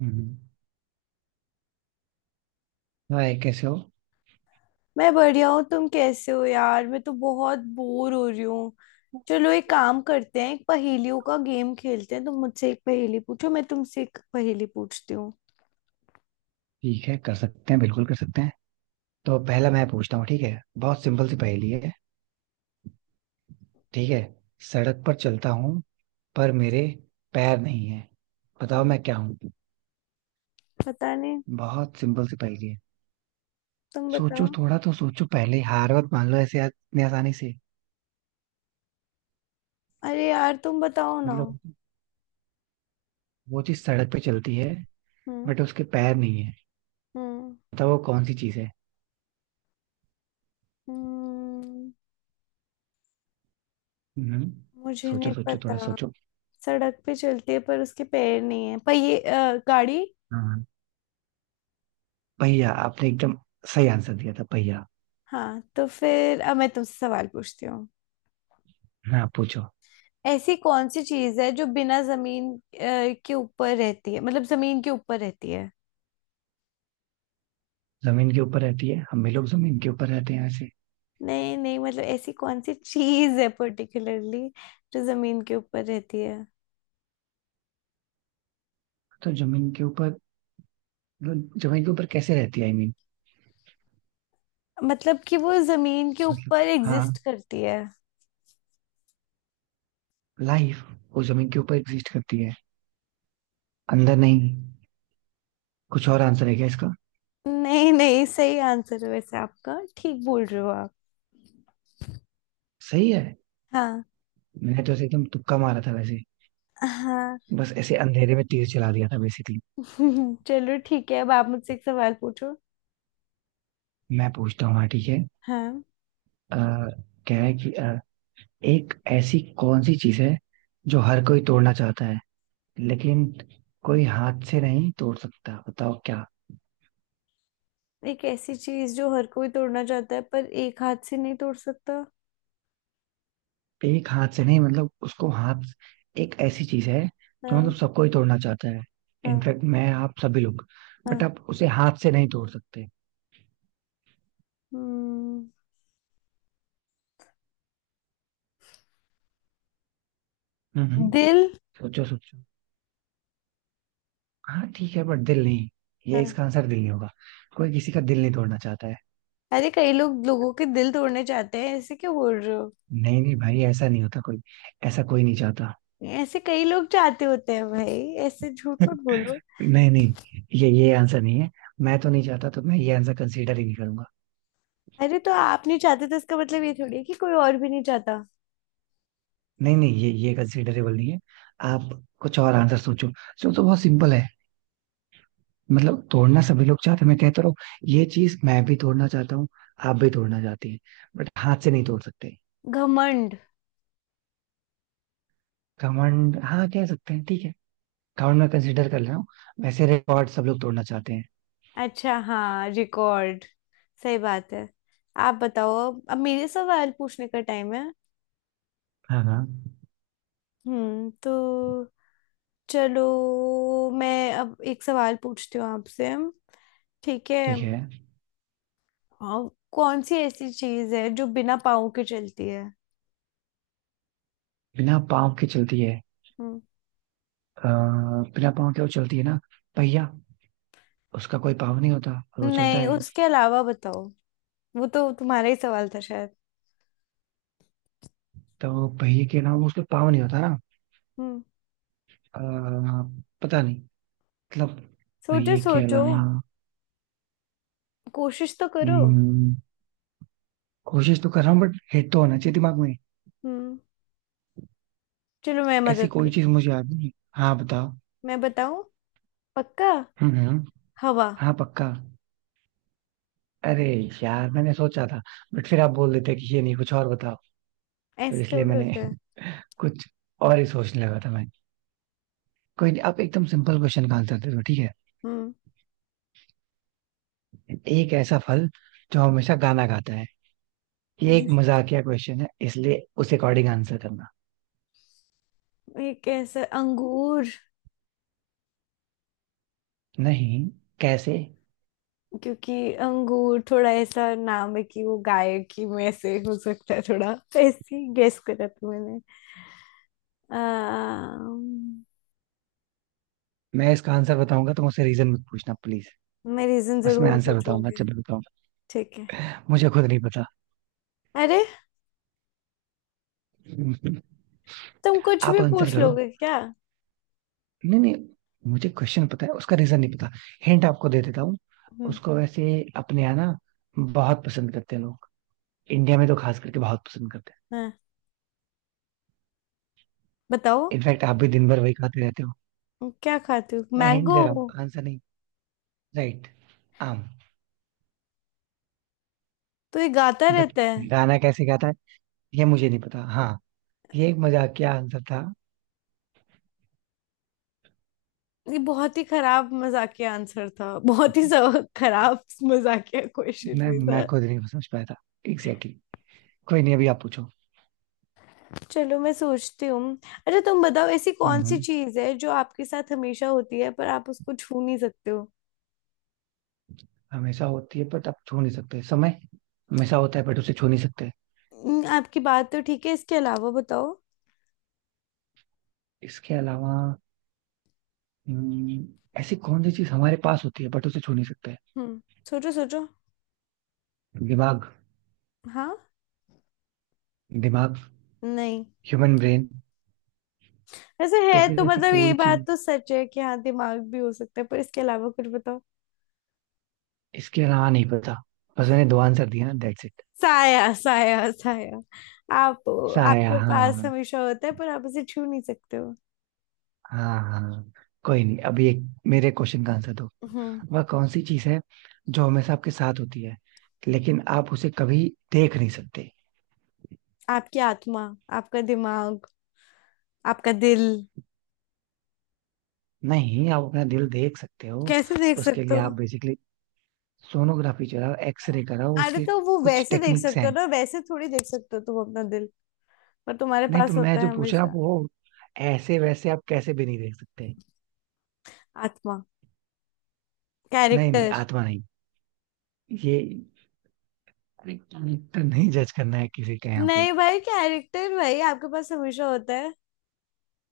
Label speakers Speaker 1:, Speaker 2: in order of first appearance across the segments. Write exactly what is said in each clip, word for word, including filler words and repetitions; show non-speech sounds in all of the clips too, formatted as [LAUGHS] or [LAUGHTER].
Speaker 1: हम्म। Hi, कैसे हो?
Speaker 2: मैं बढ़िया हूँ। तुम कैसे हो यार? मैं तो बहुत बोर हो रही हूँ। चलो एक काम करते हैं, एक पहेलियों का गेम खेलते हैं। तुम मुझसे एक पहेली पूछो, मैं तुमसे एक पहेली पूछती हूँ।
Speaker 1: ठीक है, कर सकते हैं, बिल्कुल कर सकते हैं। तो पहला मैं पूछता हूँ। ठीक है, बहुत सिंपल सी पहेली है। ठीक है। सड़क पर चलता हूँ, पर मेरे पैर नहीं है। बताओ
Speaker 2: हम्म,
Speaker 1: मैं क्या हूँ।
Speaker 2: पता नहीं,
Speaker 1: बहुत सिंपल सी पहेली है।
Speaker 2: तुम
Speaker 1: सोचो,
Speaker 2: बताओ।
Speaker 1: थोड़ा तो सोचो पहले। हार मत मान लो ऐसे आ- इतनी आसानी से।
Speaker 2: अरे यार तुम बताओ ना।
Speaker 1: मतलब वो चीज सड़क पे चलती है,
Speaker 2: हम्म।
Speaker 1: बट उसके पैर नहीं है।
Speaker 2: हम्म
Speaker 1: बताओ वो कौन सी चीज है।
Speaker 2: हम्म।
Speaker 1: हम्म।
Speaker 2: मुझे नहीं
Speaker 1: सोचो सोचो,
Speaker 2: पता।
Speaker 1: थोड़ा सोचो।
Speaker 2: सड़क पे चलती है पर उसके पैर नहीं है, पर ये अ, गाड़ी।
Speaker 1: हाँ, हाँ। पहिया। आपने एकदम सही आंसर दिया था, पहिया।
Speaker 2: हाँ, तो फिर अब मैं तुमसे सवाल पूछती हूँ।
Speaker 1: हाँ, पूछो।
Speaker 2: ऐसी कौन सी चीज है जो बिना जमीन अ, के ऊपर रहती है, मतलब जमीन के ऊपर रहती है।
Speaker 1: जमीन के ऊपर रहती है? हम भी लोग जमीन के ऊपर रहते हैं ऐसे।
Speaker 2: नहीं नहीं, मतलब ऐसी कौन सी चीज है पर्टिकुलरली जो जमीन के ऊपर रहती है।
Speaker 1: तो जमीन के ऊपर, जमीन के ऊपर कैसे रहती है? आई मीन,
Speaker 2: मतलब कि वो जमीन के
Speaker 1: मतलब।
Speaker 2: ऊपर एग्जिस्ट
Speaker 1: हाँ।
Speaker 2: करती है।
Speaker 1: लाइफ। वो जमीन के ऊपर एग्जिस्ट करती है, अंदर नहीं। कुछ और आंसर है क्या इसका?
Speaker 2: नहीं नहीं, सही आंसर है वैसे आपका, ठीक बोल रहे हो आप।
Speaker 1: सही है।
Speaker 2: हाँ।
Speaker 1: मैंने तो ऐसे एकदम तुक्का मारा था वैसे।
Speaker 2: हाँ।
Speaker 1: बस ऐसे अंधेरे में तीर चला दिया था बेसिकली।
Speaker 2: [LAUGHS] चलो ठीक है, अब आप मुझसे एक सवाल पूछो।
Speaker 1: मैं पूछता हूँ, हाँ, ठीक है।
Speaker 2: हाँ।
Speaker 1: आ, कह है कि अ, एक ऐसी कौन सी चीज है जो हर कोई तोड़ना चाहता है, लेकिन कोई हाथ से नहीं तोड़ सकता? बताओ क्या।
Speaker 2: एक ऐसी चीज जो हर कोई तोड़ना चाहता है पर एक हाथ से नहीं तोड़ सकता?
Speaker 1: एक हाथ से नहीं, मतलब उसको हाथ। एक ऐसी चीज है जो मतलब
Speaker 2: हाँ।
Speaker 1: सबको ही तोड़ना चाहता है।
Speaker 2: हाँ।
Speaker 1: इनफैक्ट मैं, आप, सभी लोग। बट
Speaker 2: हाँ।
Speaker 1: आप उसे हाथ से नहीं तोड़ सकते।
Speaker 2: हम्म,
Speaker 1: हम्म हम्म।
Speaker 2: दिल।
Speaker 1: सोचो सोचो। हाँ, ठीक है, बट दिल नहीं। ये
Speaker 2: हाँ।
Speaker 1: इसका आंसर दिल नहीं होगा। कोई किसी का दिल नहीं तोड़ना चाहता है।
Speaker 2: अरे कई लोग लोगों के दिल तोड़ने चाहते हैं, ऐसे क्यों बोल रहे हो?
Speaker 1: नहीं नहीं भाई, ऐसा नहीं होता। कोई ऐसा कोई नहीं चाहता।
Speaker 2: ऐसे कई लोग चाहते होते हैं भाई, ऐसे झूठ
Speaker 1: [LAUGHS]
Speaker 2: मत बोलो।
Speaker 1: नहीं नहीं, ये ये आंसर नहीं है। मैं तो नहीं चाहता, तो मैं ये आंसर कंसीडर ही नहीं करूंगा।
Speaker 2: अरे तो आप नहीं चाहते तो इसका मतलब ये थोड़ी है कि कोई और भी नहीं चाहता।
Speaker 1: नहीं नहीं, ये ये कंसीडरेबल नहीं है। आप कुछ और आंसर सोचो। सोचो, बहुत सिंपल है। मतलब तोड़ना सभी लोग चाहते हैं, मैं कहता रहा हूँ। ये चीज मैं भी तोड़ना चाहता हूँ, आप भी तोड़ना चाहती हैं, बट हाथ से नहीं तोड़ सकते।
Speaker 2: घमंड।
Speaker 1: घमंड, हाँ कह सकते हैं, ठीक है। घमंड मैं कंसिडर कर रहा हूँ। वैसे रिकॉर्ड सब लोग तोड़ना चाहते हैं।
Speaker 2: अच्छा हाँ, रिकॉर्ड। सही बात है। आप बताओ, अब अब मेरे सवाल पूछने का टाइम है।
Speaker 1: हाँ हाँ,
Speaker 2: हम्म, तो चलो, मैं अब एक सवाल पूछती हूँ आपसे। ठीक है।
Speaker 1: ठीक है।
Speaker 2: हाँ, कौन सी ऐसी चीज है जो बिना पाँव के चलती है?
Speaker 1: बिना पाँव के चलती है?
Speaker 2: हम्म।
Speaker 1: अ, बिना पाँव के वो चलती है ना? पहिया। उसका कोई पाँव नहीं होता, और वो चलता
Speaker 2: नहीं,
Speaker 1: है।
Speaker 2: उसके अलावा बताओ। वो तो तुम्हारा ही सवाल था शायद।
Speaker 1: तो पहिए के अलावा उसका पाँव नहीं होता ना।
Speaker 2: हम्म।
Speaker 1: अ, पता नहीं, मतलब
Speaker 2: सोचो
Speaker 1: पहिए के
Speaker 2: सोचो,
Speaker 1: अलावा।
Speaker 2: कोशिश तो करो।
Speaker 1: हम्म, कोशिश तो कर रहा हूँ, बट हिट तो होना चाहिए दिमाग में।
Speaker 2: हम्म। चलो मैं
Speaker 1: ऐसी
Speaker 2: मदद
Speaker 1: कोई
Speaker 2: कर,
Speaker 1: चीज मुझे याद नहीं। हाँ, बताओ।
Speaker 2: मैं बताऊं? पक्का?
Speaker 1: हम्म हम्म।
Speaker 2: हवा।
Speaker 1: हाँ, पक्का। अरे यार, मैंने सोचा था, बट फिर आप बोल देते कि ये नहीं, कुछ और बताओ। तो
Speaker 2: ऐसे
Speaker 1: इसलिए
Speaker 2: थोड़ा
Speaker 1: मैंने
Speaker 2: होता है।
Speaker 1: [LAUGHS] कुछ और ही सोचने लगा था मैं। कोई नहीं, आप एकदम सिंपल क्वेश्चन का आंसर दे दो, ठीक है।
Speaker 2: हम्म।
Speaker 1: एक ऐसा फल जो हमेशा गाना गाता है। ये एक मजाकिया क्वेश्चन है, इसलिए उस अकॉर्डिंग आंसर करना।
Speaker 2: एक ऐसा अंगूर।
Speaker 1: नहीं। कैसे?
Speaker 2: क्योंकि अंगूर थोड़ा ऐसा नाम है कि वो गाय की में से हो सकता है, थोड़ा तो ऐसे ही गेस करा था मैंने। अम्म,
Speaker 1: मैं इसका आंसर बताऊंगा तो मुझसे रीजन मत पूछना, प्लीज।
Speaker 2: मैं रीजन
Speaker 1: बस मैं
Speaker 2: जरूर
Speaker 1: आंसर बताऊंगा
Speaker 2: पूछूंगी।
Speaker 1: जब मैं बताऊंगा।
Speaker 2: ठीक है।
Speaker 1: मुझे खुद नहीं पता।
Speaker 2: अरे,
Speaker 1: [LAUGHS]
Speaker 2: तुम कुछ
Speaker 1: आप
Speaker 2: भी
Speaker 1: आंसर
Speaker 2: पूछ
Speaker 1: करो।
Speaker 2: लोगे क्या?
Speaker 1: नहीं नहीं, मुझे क्वेश्चन पता है, उसका रीजन नहीं पता। हिंट आपको दे देता हूँ।
Speaker 2: हम्म।
Speaker 1: उसको वैसे अपने यहाँ ना बहुत पसंद करते हैं लोग। इंडिया में तो खास करके बहुत पसंद करते हैं।
Speaker 2: हाँ बताओ।
Speaker 1: इनफैक्ट आप भी दिन भर वही खाते रहते हो।
Speaker 2: क्या खाते हो,
Speaker 1: मैं हिंट
Speaker 2: मैंगो?
Speaker 1: दे रहा हूँ, आंसर नहीं। राइट। आम।
Speaker 2: तो ये गाता
Speaker 1: बट
Speaker 2: रहता है?
Speaker 1: गाना कैसे गाता है ये मुझे नहीं पता, हाँ। ये एक मजाकिया आंसर था।
Speaker 2: ये बहुत ही खराब मजाकिया आंसर था, बहुत ही स- खराब मजाकिया क्वेश्चन
Speaker 1: मैं
Speaker 2: भी
Speaker 1: मैं
Speaker 2: था।
Speaker 1: खुद नहीं समझ पाया था। Exactly exactly. कोई नहीं, अभी आप पूछो।
Speaker 2: चलो मैं सोचती हूँ। अच्छा तुम बताओ, ऐसी कौन सी
Speaker 1: हम्म,
Speaker 2: चीज है जो आपके साथ हमेशा होती है पर आप उसको छू नहीं सकते हो?
Speaker 1: हमेशा होती है बट आप छू नहीं सकते, समय। हमेशा होता है बट उसे छू नहीं सकते।
Speaker 2: हम्म, आपकी बात तो ठीक है, इसके अलावा बताओ।
Speaker 1: इसके अलावा। हम्म, ऐसी कौन सी चीज हमारे पास होती है बट उसे छू नहीं सकते?
Speaker 2: हम्म। सोचो सोचो।
Speaker 1: दिमाग।
Speaker 2: हाँ।
Speaker 1: दिमाग।
Speaker 2: नहीं।
Speaker 1: Human brain.
Speaker 2: वैसे
Speaker 1: तो
Speaker 2: है
Speaker 1: फिर
Speaker 2: तो,
Speaker 1: ऐसी
Speaker 2: मतलब ये
Speaker 1: कोई
Speaker 2: बात
Speaker 1: चीज?
Speaker 2: तो सच है कि हाँ दिमाग भी हो सकता है, पर इसके अलावा कुछ बताओ।
Speaker 1: इसके अलावा नहीं पता। बस मैंने दो आंसर दिया ना, दैट्स इट।
Speaker 2: साया, साया, साया। आप
Speaker 1: साया,
Speaker 2: आपके पास
Speaker 1: हाँ।
Speaker 2: हमेशा होता है पर आप उसे छू नहीं सकते हो।
Speaker 1: हाँ, हाँ। कोई नहीं, अभी एक मेरे क्वेश्चन का आंसर दो।
Speaker 2: हम्म।
Speaker 1: वह कौन सी चीज है जो हमेशा आपके साथ होती है, लेकिन आप उसे कभी देख नहीं सकते?
Speaker 2: आपकी आत्मा, आपका दिमाग, आपका दिल।
Speaker 1: नहीं, आप अपना दिल देख सकते हो।
Speaker 2: कैसे देख
Speaker 1: उसके
Speaker 2: सकते
Speaker 1: लिए आप
Speaker 2: हो?
Speaker 1: बेसिकली सोनोग्राफी चलाओ, एक्सरे कराओ,
Speaker 2: अरे
Speaker 1: उसके
Speaker 2: तो वो
Speaker 1: कुछ
Speaker 2: वैसे देख
Speaker 1: टेक्निक्स
Speaker 2: सकते हो
Speaker 1: हैं।
Speaker 2: ना, वैसे थोड़ी देख सकते हो तुम अपना दिल, पर तुम्हारे
Speaker 1: नहीं तो,
Speaker 2: पास
Speaker 1: मैं
Speaker 2: होता
Speaker 1: जो
Speaker 2: है
Speaker 1: पूछ रहा हूँ
Speaker 2: हमेशा।
Speaker 1: वो, ऐसे वैसे आप कैसे भी नहीं देख सकते।
Speaker 2: आत्मा,
Speaker 1: नहीं नहीं,
Speaker 2: कैरेक्टर।
Speaker 1: आत्मा नहीं। ये कैरेक्टर नहीं, जज करना है किसी का यहाँ पे।
Speaker 2: नहीं भाई, कैरेक्टर भाई आपके पास हमेशा होता है,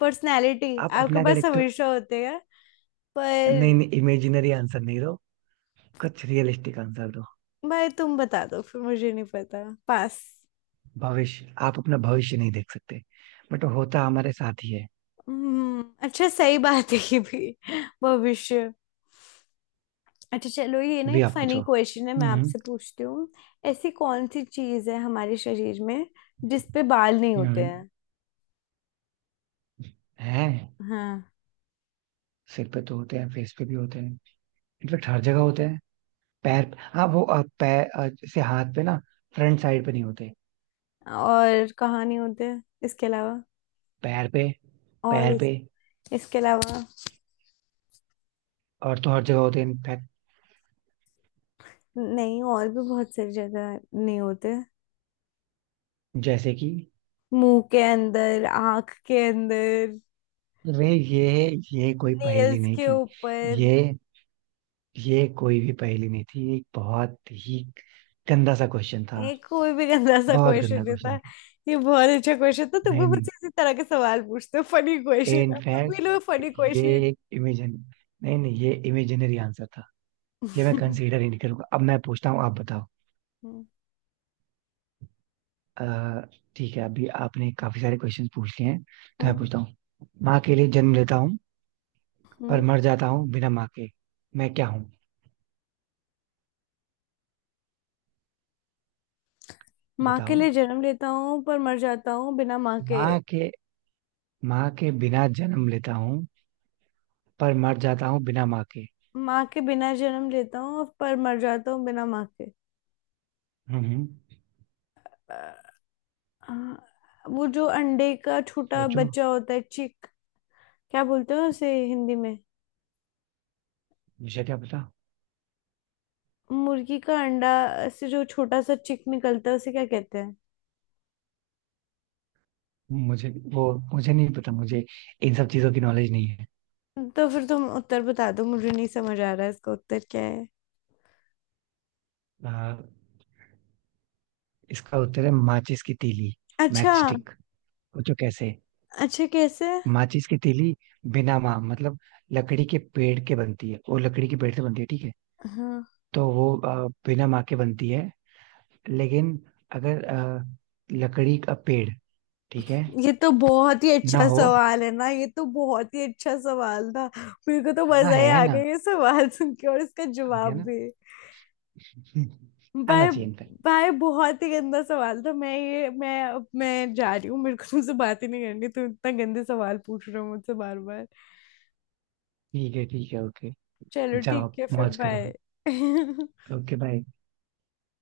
Speaker 2: पर्सनैलिटी
Speaker 1: आप
Speaker 2: आपके
Speaker 1: अपना
Speaker 2: पास
Speaker 1: कैरेक्टर।
Speaker 2: हमेशा होते हैं,
Speaker 1: नहीं
Speaker 2: पर
Speaker 1: नहीं, इमेजिनरी आंसर नहीं दो, कुछ रियलिस्टिक आंसर दो।
Speaker 2: भाई तुम बता दो फिर, मुझे नहीं पता पास।
Speaker 1: भविष्य। आप अपना भविष्य नहीं देख सकते, बट होता हमारे साथ ही है।
Speaker 2: हम्म, अच्छा सही बात है ये भी, भविष्य। अच्छा चलो, ये ना
Speaker 1: अभी
Speaker 2: एक
Speaker 1: आप
Speaker 2: फनी
Speaker 1: पूछो।
Speaker 2: क्वेश्चन है मैं
Speaker 1: हम्म।
Speaker 2: आपसे पूछती हूँ। ऐसी कौन सी चीज है हमारे शरीर में जिसपे बाल नहीं होते
Speaker 1: हम्म।
Speaker 2: हैं?
Speaker 1: है।
Speaker 2: हाँ।
Speaker 1: सिर पे तो होते हैं, फेस पे भी होते हैं। इनफेक्ट हर जगह होते हैं। पैर, हाँ वो अ, पैर, अ, जैसे हाथ पे ना, फ्रंट साइड पे नहीं होते।
Speaker 2: और कहानी होते हैं इसके अलावा।
Speaker 1: पैर पे,
Speaker 2: और
Speaker 1: पैर
Speaker 2: इस,
Speaker 1: पे।
Speaker 2: इसके अलावा
Speaker 1: और तो हर जगह होते हैं इनफैक्ट।
Speaker 2: नहीं, और भी बहुत सारी जगह नहीं होते हैं।
Speaker 1: जैसे कि।
Speaker 2: मुंह के अंदर, आंख के अंदर,
Speaker 1: रे, ये ये कोई पहेली
Speaker 2: नेल्स
Speaker 1: नहीं
Speaker 2: के
Speaker 1: थी।
Speaker 2: ऊपर।
Speaker 1: ये ये कोई भी पहेली नहीं थी। ये एक बहुत ही गंदा सा क्वेश्चन था।
Speaker 2: एक कोई भी गंदा सा
Speaker 1: बहुत
Speaker 2: क्वेश्चन
Speaker 1: गंदा
Speaker 2: देता
Speaker 1: क्वेश्चन
Speaker 2: है।
Speaker 1: था।
Speaker 2: ये बहुत अच्छा क्वेश्चन था, तुम भी
Speaker 1: नहीं नहीं,
Speaker 2: मुझसे इसी तरह के सवाल पूछते हो फनी क्वेश्चन, तुम
Speaker 1: इनफैक्ट
Speaker 2: भी लो फनी
Speaker 1: ये
Speaker 2: क्वेश्चन।
Speaker 1: एक इमेजिन। नहीं नहीं, ये इमेजिनरी आंसर था। ये मैं कंसीडर ही नहीं करूंगा। अब मैं पूछता हूँ, आप बताओ। अ, ठीक है, अभी आपने काफी सारे क्वेश्चन पूछ लिए हैं, तो मैं
Speaker 2: हम्म।
Speaker 1: पूछता हूँ। माँ के लिए जन्म लेता हूँ, पर
Speaker 2: हम्म।
Speaker 1: मर जाता हूँ बिना माँ के। मैं क्या हूँ?
Speaker 2: माँ के
Speaker 1: बताओ।
Speaker 2: लिए जन्म लेता हूँ पर मर जाता हूँ बिना माँ के।
Speaker 1: माँ के माँ के बिना जन्म लेता हूँ, पर मर जाता हूँ बिना माँ के।
Speaker 2: माँ के बिना जन्म लेता हूँ पर मर जाता हूँ बिना माँ के।
Speaker 1: हम्म हम्म।
Speaker 2: हाँ, वो जो अंडे का छोटा
Speaker 1: सोचो।
Speaker 2: बच्चा होता है, चिक, क्या बोलते हैं उसे हिंदी में?
Speaker 1: मुझे क्या पता।
Speaker 2: मुर्गी का अंडा से जो छोटा सा चिक निकलता है उसे क्या कहते हैं?
Speaker 1: मुझे वो मुझे नहीं पता। मुझे इन सब चीजों की नॉलेज नहीं है।
Speaker 2: तो फिर तुम उत्तर बता दो, मुझे नहीं समझ आ रहा है इसका उत्तर क्या है।
Speaker 1: आ, इसका उत्तर है माचिस की तीली।
Speaker 2: अच्छा।
Speaker 1: Match stick. सोचो कैसे।
Speaker 2: अच्छा कैसे?
Speaker 1: माचिस की तीली, बिना माँ मतलब लकड़ी के पेड़ के बनती है। वो लकड़ी के पेड़ से बनती है, ठीक है।
Speaker 2: हाँ।
Speaker 1: तो वो आ, बिना माँ के बनती है। लेकिन अगर आ, लकड़ी का पेड़ ठीक है
Speaker 2: ये तो बहुत ही
Speaker 1: ना
Speaker 2: अच्छा
Speaker 1: हो।
Speaker 2: सवाल है ना, ये तो बहुत ही अच्छा सवाल था, मेरे को तो
Speaker 1: हाँ,
Speaker 2: मजा ही
Speaker 1: है
Speaker 2: आ गया
Speaker 1: ना,
Speaker 2: ये सवाल सुन के और इसका
Speaker 1: आ गया
Speaker 2: जवाब
Speaker 1: ना।
Speaker 2: भी।
Speaker 1: हम्म, आना
Speaker 2: भाई,
Speaker 1: चाहिए इनफैक्ट।
Speaker 2: भाई बहुत ही गंदा सवाल था, मैं ये मैं अब मैं जा रही हूँ, मेरे को तुमसे बात ही नहीं करनी, तुम इतना गंदे सवाल पूछ रहे हो मुझसे बार बार।
Speaker 1: ठीक है, ठीक है, ओके।
Speaker 2: चलो ठीक
Speaker 1: जाओ
Speaker 2: है, फिर
Speaker 1: मौज करो।
Speaker 2: बाय। [LAUGHS]
Speaker 1: Okay, bye.